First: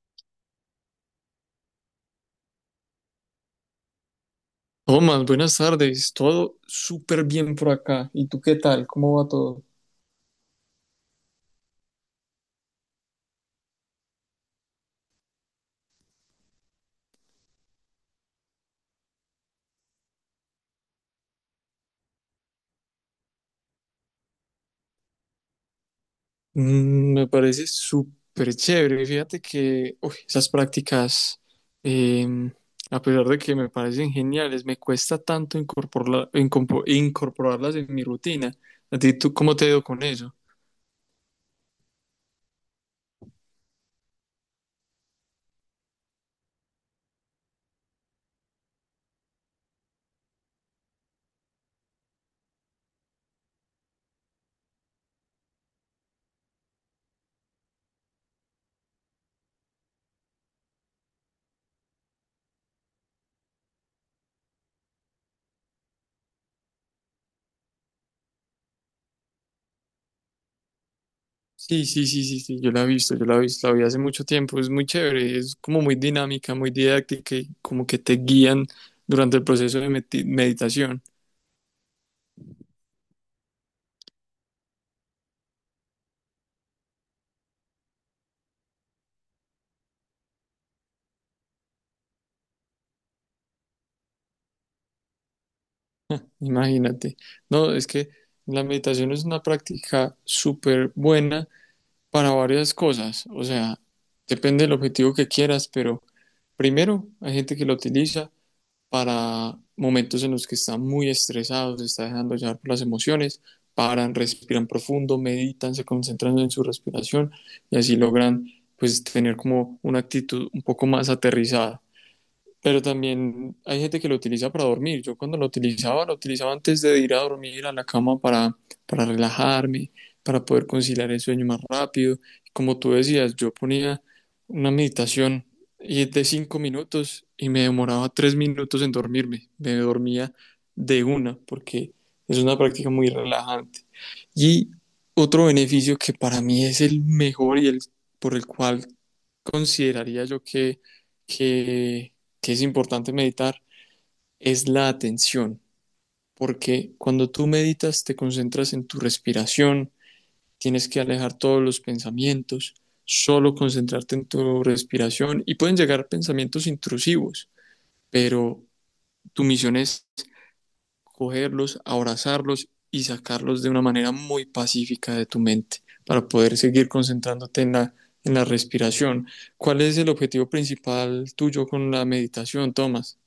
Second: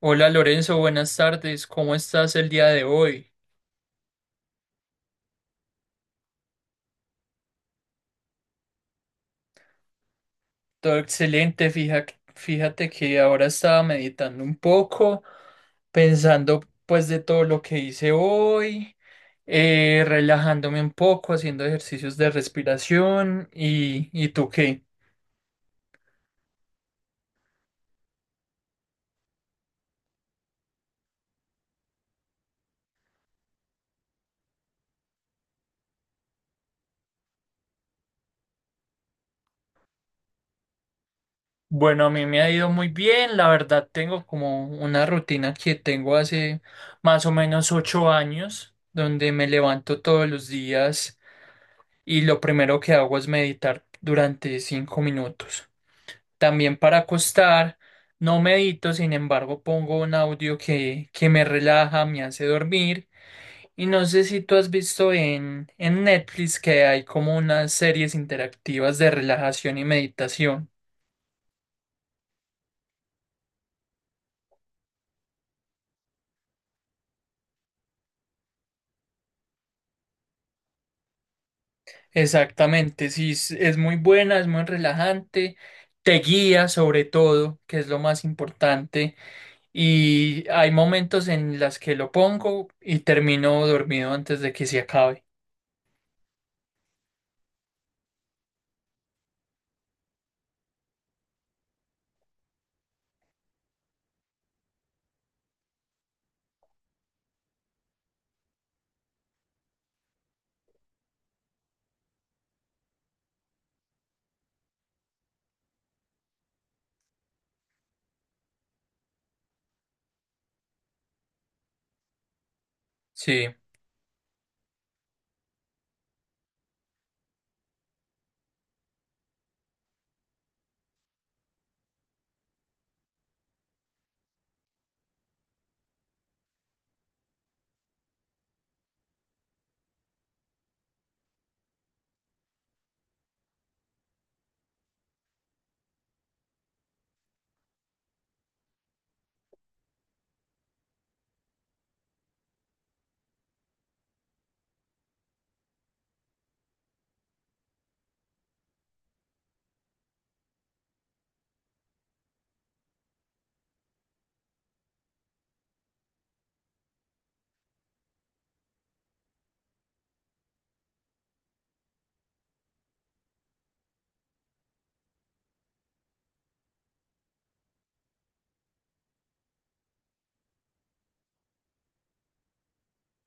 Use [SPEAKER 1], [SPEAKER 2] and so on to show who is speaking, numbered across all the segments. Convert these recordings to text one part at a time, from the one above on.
[SPEAKER 1] Hola Lorenzo, buenas tardes. ¿Cómo estás el día de hoy?
[SPEAKER 2] Tomás, buenas tardes. Todo súper bien por acá. ¿Y tú qué tal? ¿Cómo va todo?
[SPEAKER 1] Todo excelente. Fíjate que ahora estaba meditando un poco, pensando pues de todo lo que hice hoy, relajándome un poco, haciendo ejercicios de respiración ¿y tú qué?
[SPEAKER 2] Me parece súper chévere. Fíjate que uy, esas prácticas, eh, a pesar de que me parecen geniales, me cuesta tanto incorporarlas en mi rutina. ¿A ti tú cómo te ha ido con eso?
[SPEAKER 1] Bueno, a mí me ha ido muy bien. La verdad, tengo como una rutina que tengo hace más o menos 8 años, donde me levanto todos los días, y lo primero que hago es meditar durante 5 minutos. También para acostar, no medito, sin embargo, pongo un audio que me relaja, me hace dormir. Y no sé si tú has visto en Netflix que hay como unas series interactivas de relajación y meditación.
[SPEAKER 2] Sí, sí, sí, sí, sí. Yo la he visto, la vi hace mucho tiempo. Es muy chévere, es como muy dinámica, muy didáctica y como que te guían durante el proceso de meditación.
[SPEAKER 1] Exactamente, sí, es muy buena, es muy relajante, te guía sobre todo, que es lo más importante, y hay momentos en las que lo pongo y termino dormido antes de que se acabe.
[SPEAKER 2] Imagínate. No, es que la meditación es una práctica súper buena para varias cosas. O sea, depende del objetivo que quieras, pero primero hay gente que lo utiliza para momentos en los que están muy estresados, se está dejando llevar por las emociones, paran, respiran profundo, meditan, se concentran en su respiración y así logran pues tener como una actitud un poco más aterrizada. Pero
[SPEAKER 1] Sí.
[SPEAKER 2] también hay gente que lo utiliza para dormir. Yo cuando lo utilizaba antes de ir a dormir a la cama para relajarme, para poder conciliar el sueño más rápido. Como tú decías, yo ponía una meditación y es de 5 minutos y me demoraba 3 minutos en dormirme. Me dormía de una porque es una práctica muy relajante. Y otro beneficio que para mí es el mejor y el por el cual consideraría yo que, que es importante meditar es la atención, porque cuando tú meditas te concentras en tu respiración, tienes que alejar todos los pensamientos, solo concentrarte en tu respiración y pueden llegar pensamientos intrusivos, pero tu misión es cogerlos, abrazarlos y sacarlos de una manera muy pacífica de tu mente para poder seguir concentrándote en la respiración. ¿Cuál es el objetivo principal tuyo con la meditación, Tomás?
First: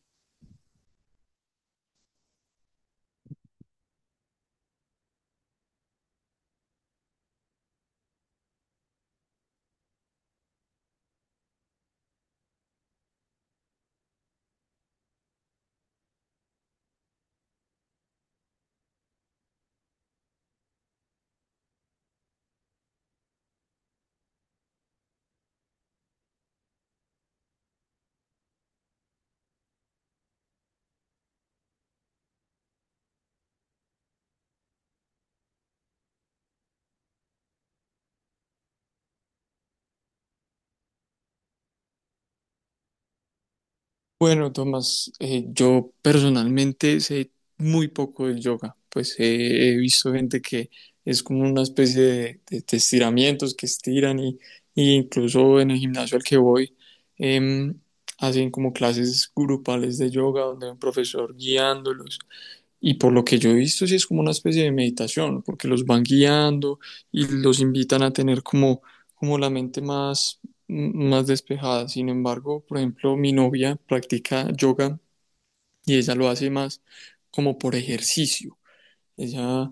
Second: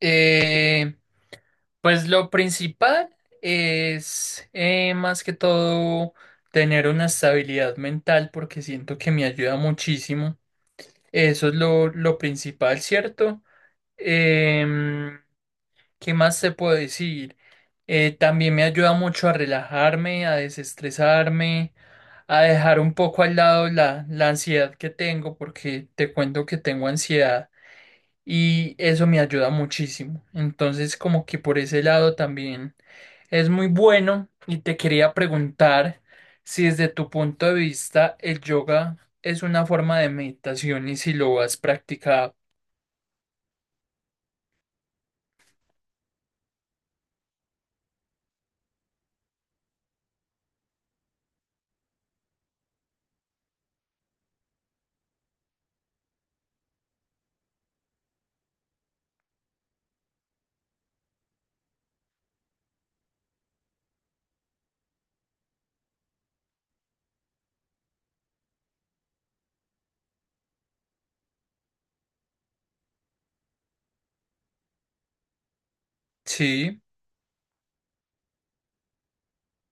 [SPEAKER 1] Eh, pues lo principal es más que todo tener una estabilidad mental porque siento que me ayuda muchísimo. Eso es lo principal, ¿cierto? Em, ¿Qué más te puedo decir? También me ayuda mucho a relajarme, a desestresarme, a dejar un poco al lado la ansiedad que tengo, porque te cuento que tengo ansiedad y eso me ayuda muchísimo. Entonces, como que por ese lado también es muy bueno, y te quería preguntar si desde tu punto de vista el yoga es una forma de meditación y si lo has practicado.
[SPEAKER 2] Bueno, Tomás, yo personalmente sé muy poco del yoga, pues he visto gente que es como una especie de estiramientos que estiran y incluso en el gimnasio al que voy em, hacen como clases grupales de yoga donde hay un profesor guiándolos y por lo que yo he visto, sí es como una especie de meditación, porque los van guiando y los invitan a tener como, como la mente más, más despejada. Sin embargo, por ejemplo, mi novia practica yoga y ella lo hace
[SPEAKER 1] Sí.
[SPEAKER 2] más como por ejercicio. Ella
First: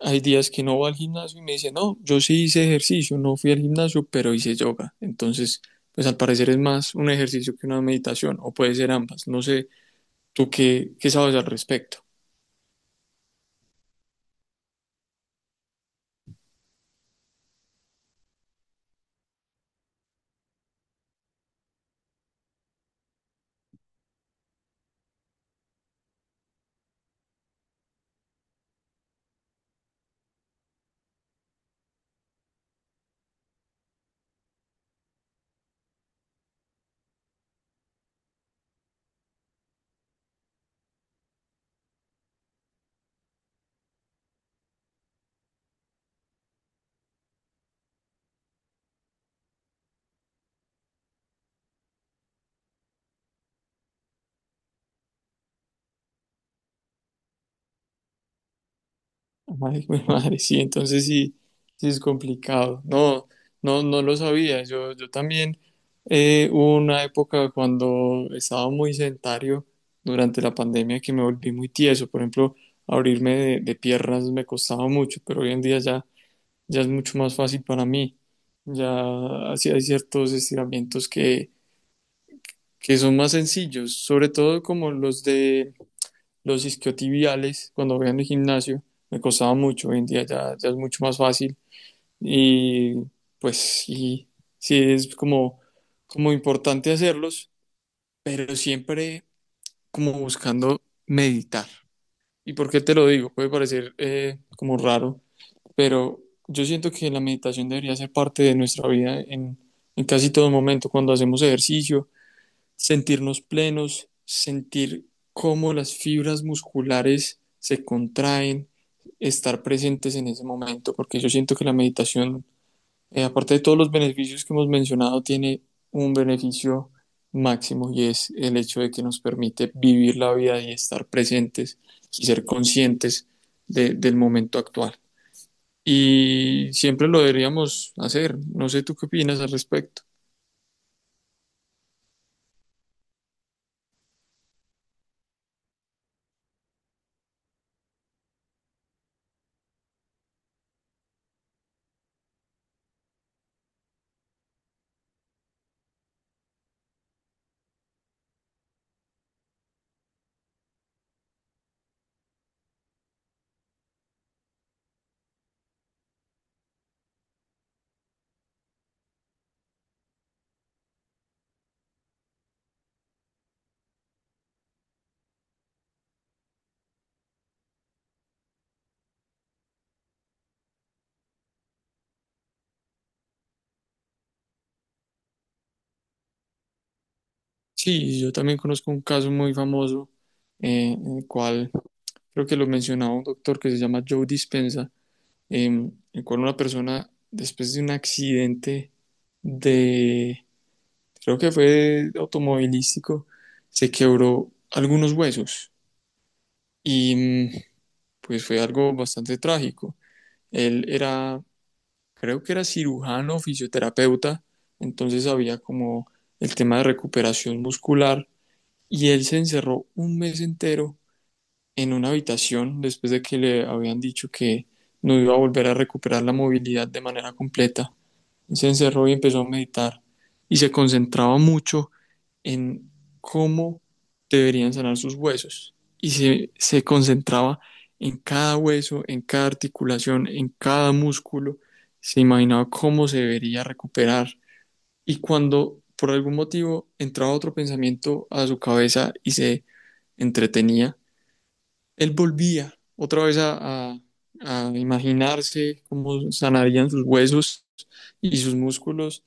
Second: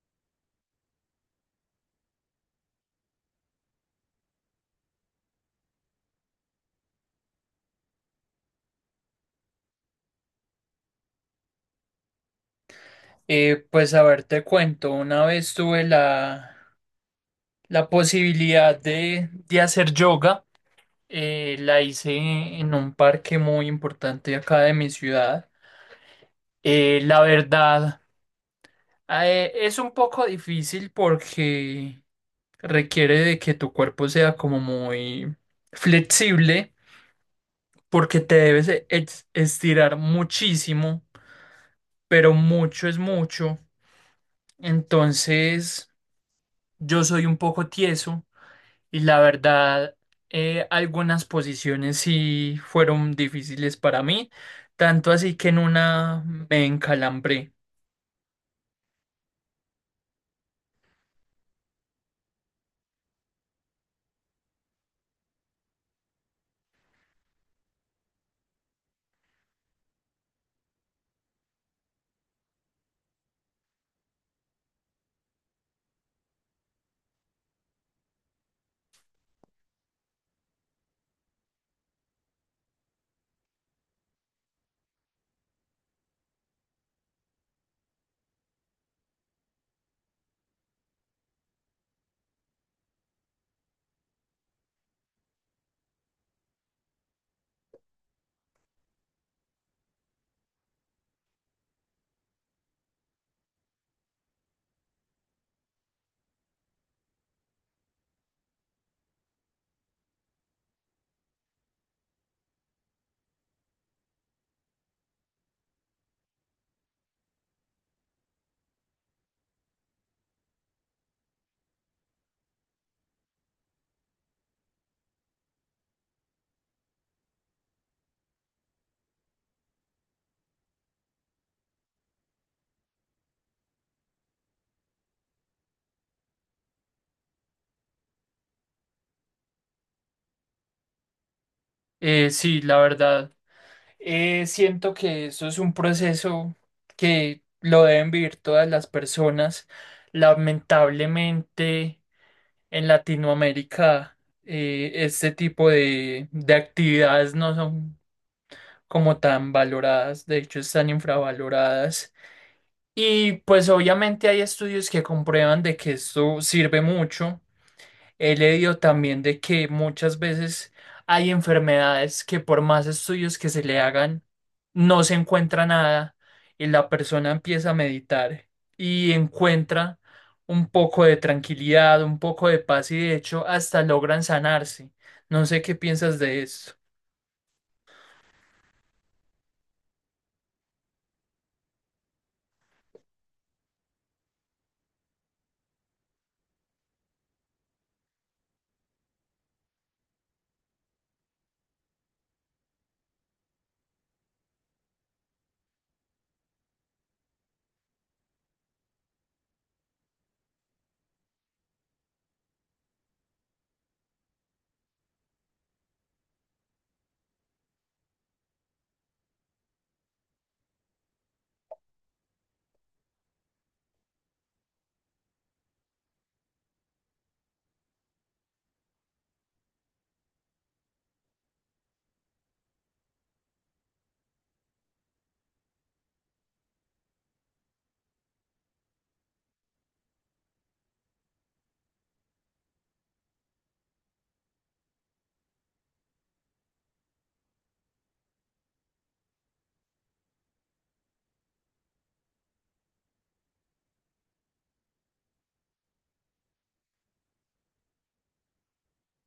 [SPEAKER 2] hay días que no va al gimnasio y me dice, no, yo sí hice ejercicio, no fui al gimnasio, pero hice yoga. Entonces, pues al parecer es más un ejercicio que una meditación, o puede ser ambas. No sé, ¿tú qué sabes al respecto?
[SPEAKER 1] Pues a ver, te cuento, una vez tuve la posibilidad de hacer yoga, la hice en un parque muy importante acá de mi ciudad. La verdad, es un poco difícil porque requiere de que tu cuerpo sea como muy flexible, porque te debes estirar muchísimo, pero mucho es mucho. Entonces... Yo soy un poco tieso y la verdad, algunas posiciones sí fueron difíciles para mí, tanto así que en una me encalambré.
[SPEAKER 2] Ay, güey, madre, sí, entonces sí, sí es complicado. No, no, no lo sabía. Yo también hubo una época cuando estaba muy sedentario durante la pandemia que me volví muy tieso. Por ejemplo, abrirme de piernas me costaba mucho, pero hoy en día ya, ya es mucho más fácil para mí. Ya así hay ciertos estiramientos que son más sencillos, sobre todo como los de los isquiotibiales, cuando voy en el gimnasio, me costaba mucho. Hoy en día ya, ya es mucho más fácil. Y pues sí, sí es como, como importante hacerlos, pero siempre como buscando meditar. ¿Y por qué te lo digo? Puede parecer como raro, pero yo siento que la meditación debería ser parte de nuestra vida en casi todo momento, cuando hacemos ejercicio, sentirnos plenos, sentir cómo las fibras musculares se contraen, estar presentes en ese momento, porque yo siento que la meditación, aparte de todos los beneficios que hemos mencionado, tiene un beneficio máximo y es el hecho de que nos permite vivir la vida y estar presentes y ser conscientes del momento actual. Y siempre lo deberíamos hacer. No sé tú qué opinas al respecto.
[SPEAKER 1] Sí, la verdad, siento que eso es un proceso que lo deben vivir todas las personas. Lamentablemente, en Latinoamérica, este tipo de actividades no son como tan valoradas, de hecho están infravaloradas. Y pues obviamente hay estudios que comprueban de que esto sirve mucho. He leído también de que muchas veces hay enfermedades que por más estudios que se le hagan, no se encuentra nada, y la persona empieza a meditar y encuentra un poco de tranquilidad, un poco de paz, y de hecho hasta logran sanarse. No sé qué piensas de esto.
[SPEAKER 2] Sí, yo también conozco un caso muy famoso, en el cual creo que lo mencionaba un doctor que se llama Joe Dispenza, en el cual una persona, después de un accidente de, creo que fue automovilístico, se quebró algunos huesos y pues fue algo bastante trágico. Él era, creo que era cirujano, fisioterapeuta, entonces había como el tema de recuperación muscular y él se encerró un mes entero en una habitación después de que le habían dicho que no iba a volver a recuperar la movilidad de manera completa. Se encerró y empezó a meditar y se concentraba mucho en cómo deberían sanar sus huesos y se concentraba en cada hueso, en cada articulación, en cada músculo. Se imaginaba cómo se debería recuperar y cuando por algún motivo entraba otro pensamiento a su cabeza y se entretenía, él volvía otra vez a imaginarse cómo sanarían sus huesos y sus músculos.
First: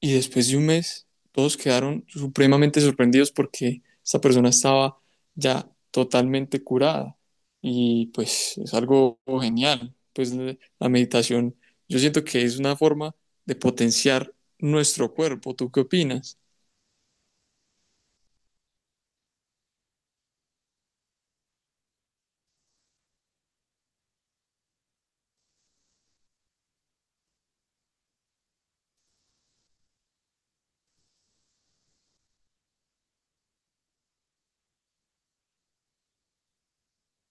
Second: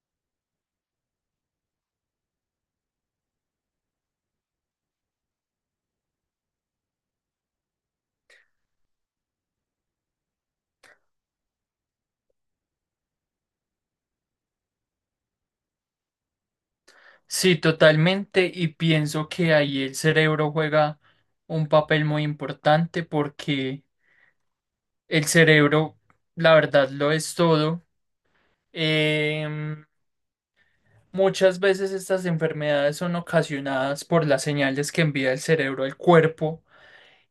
[SPEAKER 2] Y después de un mes, todos quedaron supremamente sorprendidos porque esta persona estaba ya totalmente curada. Y pues es algo genial. Pues la meditación, yo siento que es una forma de potenciar nuestro cuerpo. ¿Tú qué opinas?
[SPEAKER 1] Sí, totalmente, y pienso que ahí el cerebro juega un papel muy importante porque el cerebro, la verdad, lo es todo. Em, muchas veces estas enfermedades son ocasionadas por las señales que envía el cerebro al cuerpo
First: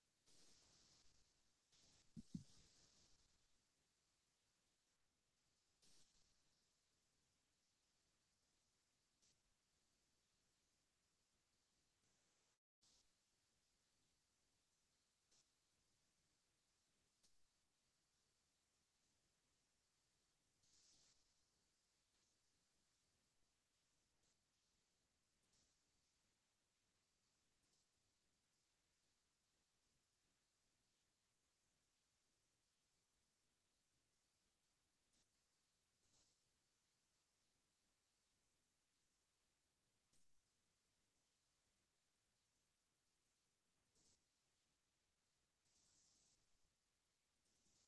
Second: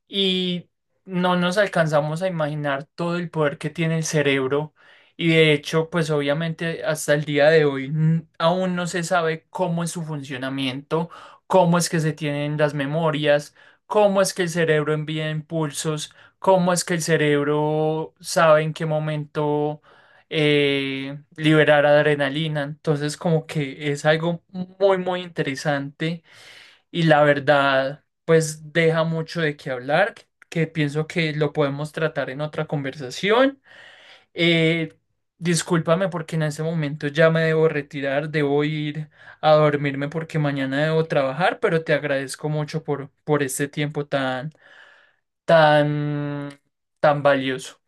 [SPEAKER 1] y no nos alcanzamos a imaginar todo el poder que tiene el cerebro, y de hecho, pues obviamente hasta el día de hoy aún no se sabe cómo es su funcionamiento, cómo es que se tienen las memorias, cómo es que el cerebro envía impulsos, cómo es que el cerebro sabe en qué momento liberar adrenalina. Entonces, como que es algo muy, muy interesante, y la verdad, pues deja mucho de qué hablar, que pienso que lo podemos tratar en otra conversación. Eh, discúlpame porque en ese momento ya me debo retirar, debo ir a dormirme porque mañana debo trabajar, pero te agradezco mucho por este tiempo tan, tan, tan valioso.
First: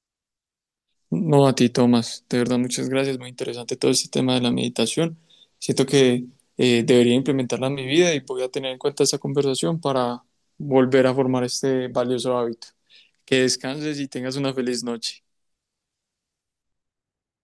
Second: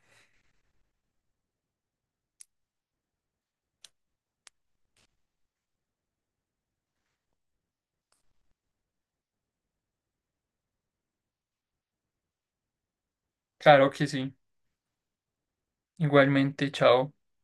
[SPEAKER 2] No, a ti, Tomás. De verdad, muchas gracias. Muy interesante todo este tema de la meditación. Siento que debería implementarla en mi vida y voy a tener en cuenta esta conversación para volver a formar este valioso hábito. Que
[SPEAKER 1] Claro
[SPEAKER 2] descanses
[SPEAKER 1] que
[SPEAKER 2] y
[SPEAKER 1] sí.
[SPEAKER 2] tengas una feliz noche.
[SPEAKER 1] Igualmente, chao.